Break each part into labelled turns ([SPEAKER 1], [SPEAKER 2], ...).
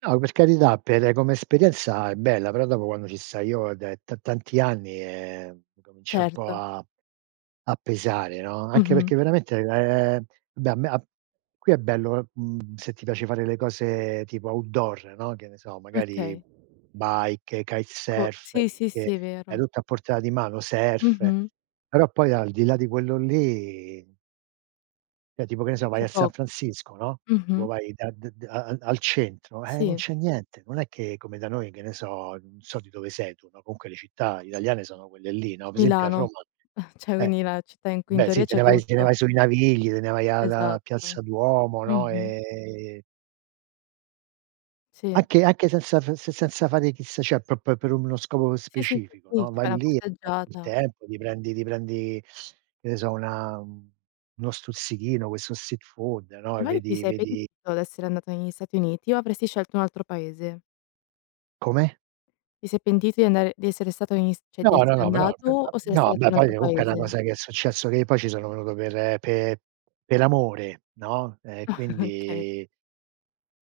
[SPEAKER 1] No, per carità, per come esperienza è bella, però dopo quando ci stai io è da t tanti anni, ehm, incomincia un po'
[SPEAKER 2] Certo.
[SPEAKER 1] a a pesare, no, anche
[SPEAKER 2] Mh-mh.
[SPEAKER 1] perché veramente, ehm, beh a me a qui è bello, uhm, mhmm, se ti piace fare le cose tipo outdoor, no, che ne so, magari
[SPEAKER 2] Okay.
[SPEAKER 1] bike,
[SPEAKER 2] Co
[SPEAKER 1] kitesurf,
[SPEAKER 2] sì, sì, sì, è
[SPEAKER 1] che hai
[SPEAKER 2] vero.
[SPEAKER 1] tutto a portata di mano, surf,
[SPEAKER 2] Mh-mh.
[SPEAKER 1] però poi al di là di quello lì Cioè tipo che ne so vai
[SPEAKER 2] C'è
[SPEAKER 1] a San
[SPEAKER 2] po
[SPEAKER 1] Francisco, no, tipo
[SPEAKER 2] mh-mh.
[SPEAKER 1] vai da d d a a al centro, eh non
[SPEAKER 2] Sì.
[SPEAKER 1] c'è niente. Non è che, come da noi che ne so, non so di dove sei tu, no, comunque le città italiane sono quelle lì, no, per esempio a
[SPEAKER 2] Milano,
[SPEAKER 1] Roma,
[SPEAKER 2] cioè
[SPEAKER 1] eh,
[SPEAKER 2] quindi la città in cui in
[SPEAKER 1] beh sì,
[SPEAKER 2] teoria
[SPEAKER 1] te
[SPEAKER 2] c'è
[SPEAKER 1] ne vai s te ne
[SPEAKER 2] tutto.
[SPEAKER 1] vai sui Navigli, te ne vai al uhm, a
[SPEAKER 2] Esatto.
[SPEAKER 1] Piazza Duomo, no,
[SPEAKER 2] Mh-mh.
[SPEAKER 1] e
[SPEAKER 2] Sì.
[SPEAKER 1] Anche anche senza f se senza fare chissà cioè proprio per uno scopo
[SPEAKER 2] Sì, sì,
[SPEAKER 1] specifico,
[SPEAKER 2] sì, sì.
[SPEAKER 1] no,
[SPEAKER 2] Ti
[SPEAKER 1] vai
[SPEAKER 2] fai una
[SPEAKER 1] lì, e passi il
[SPEAKER 2] passeggiata.
[SPEAKER 1] tempo, ti prendi ti prendi, che ne so una, mhmm, uno stuzzichino, questo street food, no, e
[SPEAKER 2] Infatti ti
[SPEAKER 1] vedi
[SPEAKER 2] sei
[SPEAKER 1] vedi
[SPEAKER 2] pentito d'essere andato negli Stati Uniti o avresti scelto un altro paese?
[SPEAKER 1] Come?
[SPEAKER 2] Ti sei pentito di andare di essere stato negli St cioè
[SPEAKER 1] No,
[SPEAKER 2] di
[SPEAKER 1] no,
[SPEAKER 2] essere
[SPEAKER 1] no, però
[SPEAKER 2] andato o saresti
[SPEAKER 1] no,
[SPEAKER 2] andato
[SPEAKER 1] beh
[SPEAKER 2] in un
[SPEAKER 1] poi
[SPEAKER 2] altro
[SPEAKER 1] comunque è una
[SPEAKER 2] paese?
[SPEAKER 1] cosa che è successo che poi ci sono venuto per pe per amore, no, ehm,
[SPEAKER 2] Okay.
[SPEAKER 1] quindi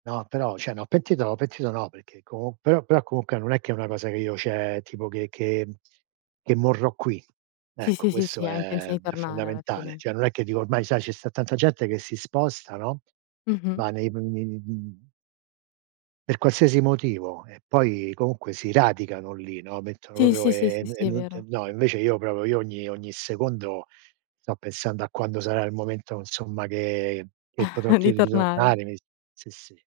[SPEAKER 1] No, però cioè no, pentito no pentito no, perché comu però però comunque non è che è una cosa che io cioè tipo che che che morrò qui.
[SPEAKER 2] Sì,
[SPEAKER 1] Ecco,
[SPEAKER 2] sì, sì,
[SPEAKER 1] questo
[SPEAKER 2] sì hai
[SPEAKER 1] è
[SPEAKER 2] intenzione di
[SPEAKER 1] è
[SPEAKER 2] tornare alla
[SPEAKER 1] fondamentale.
[SPEAKER 2] fine.
[SPEAKER 1] Cioè non è che dico ormai sai ce sta tanta gente che si sposta, no,
[SPEAKER 2] Mh-mh.
[SPEAKER 1] va nei p nei mhmm Per qualsiasi motivo. E poi, comunque si radicano lì, no, mettono
[SPEAKER 2] Sì,
[SPEAKER 1] proprio
[SPEAKER 2] sì, sì, sì,
[SPEAKER 1] ehm e n e
[SPEAKER 2] sì, è
[SPEAKER 1] non t
[SPEAKER 2] vero.
[SPEAKER 1] no, invece io proprio io ogni ogni secondo sto pensando a quando sarà il momento insomma che che potrò
[SPEAKER 2] Di
[SPEAKER 1] tir
[SPEAKER 2] tornare.
[SPEAKER 1] ritornare mi s sì, sì.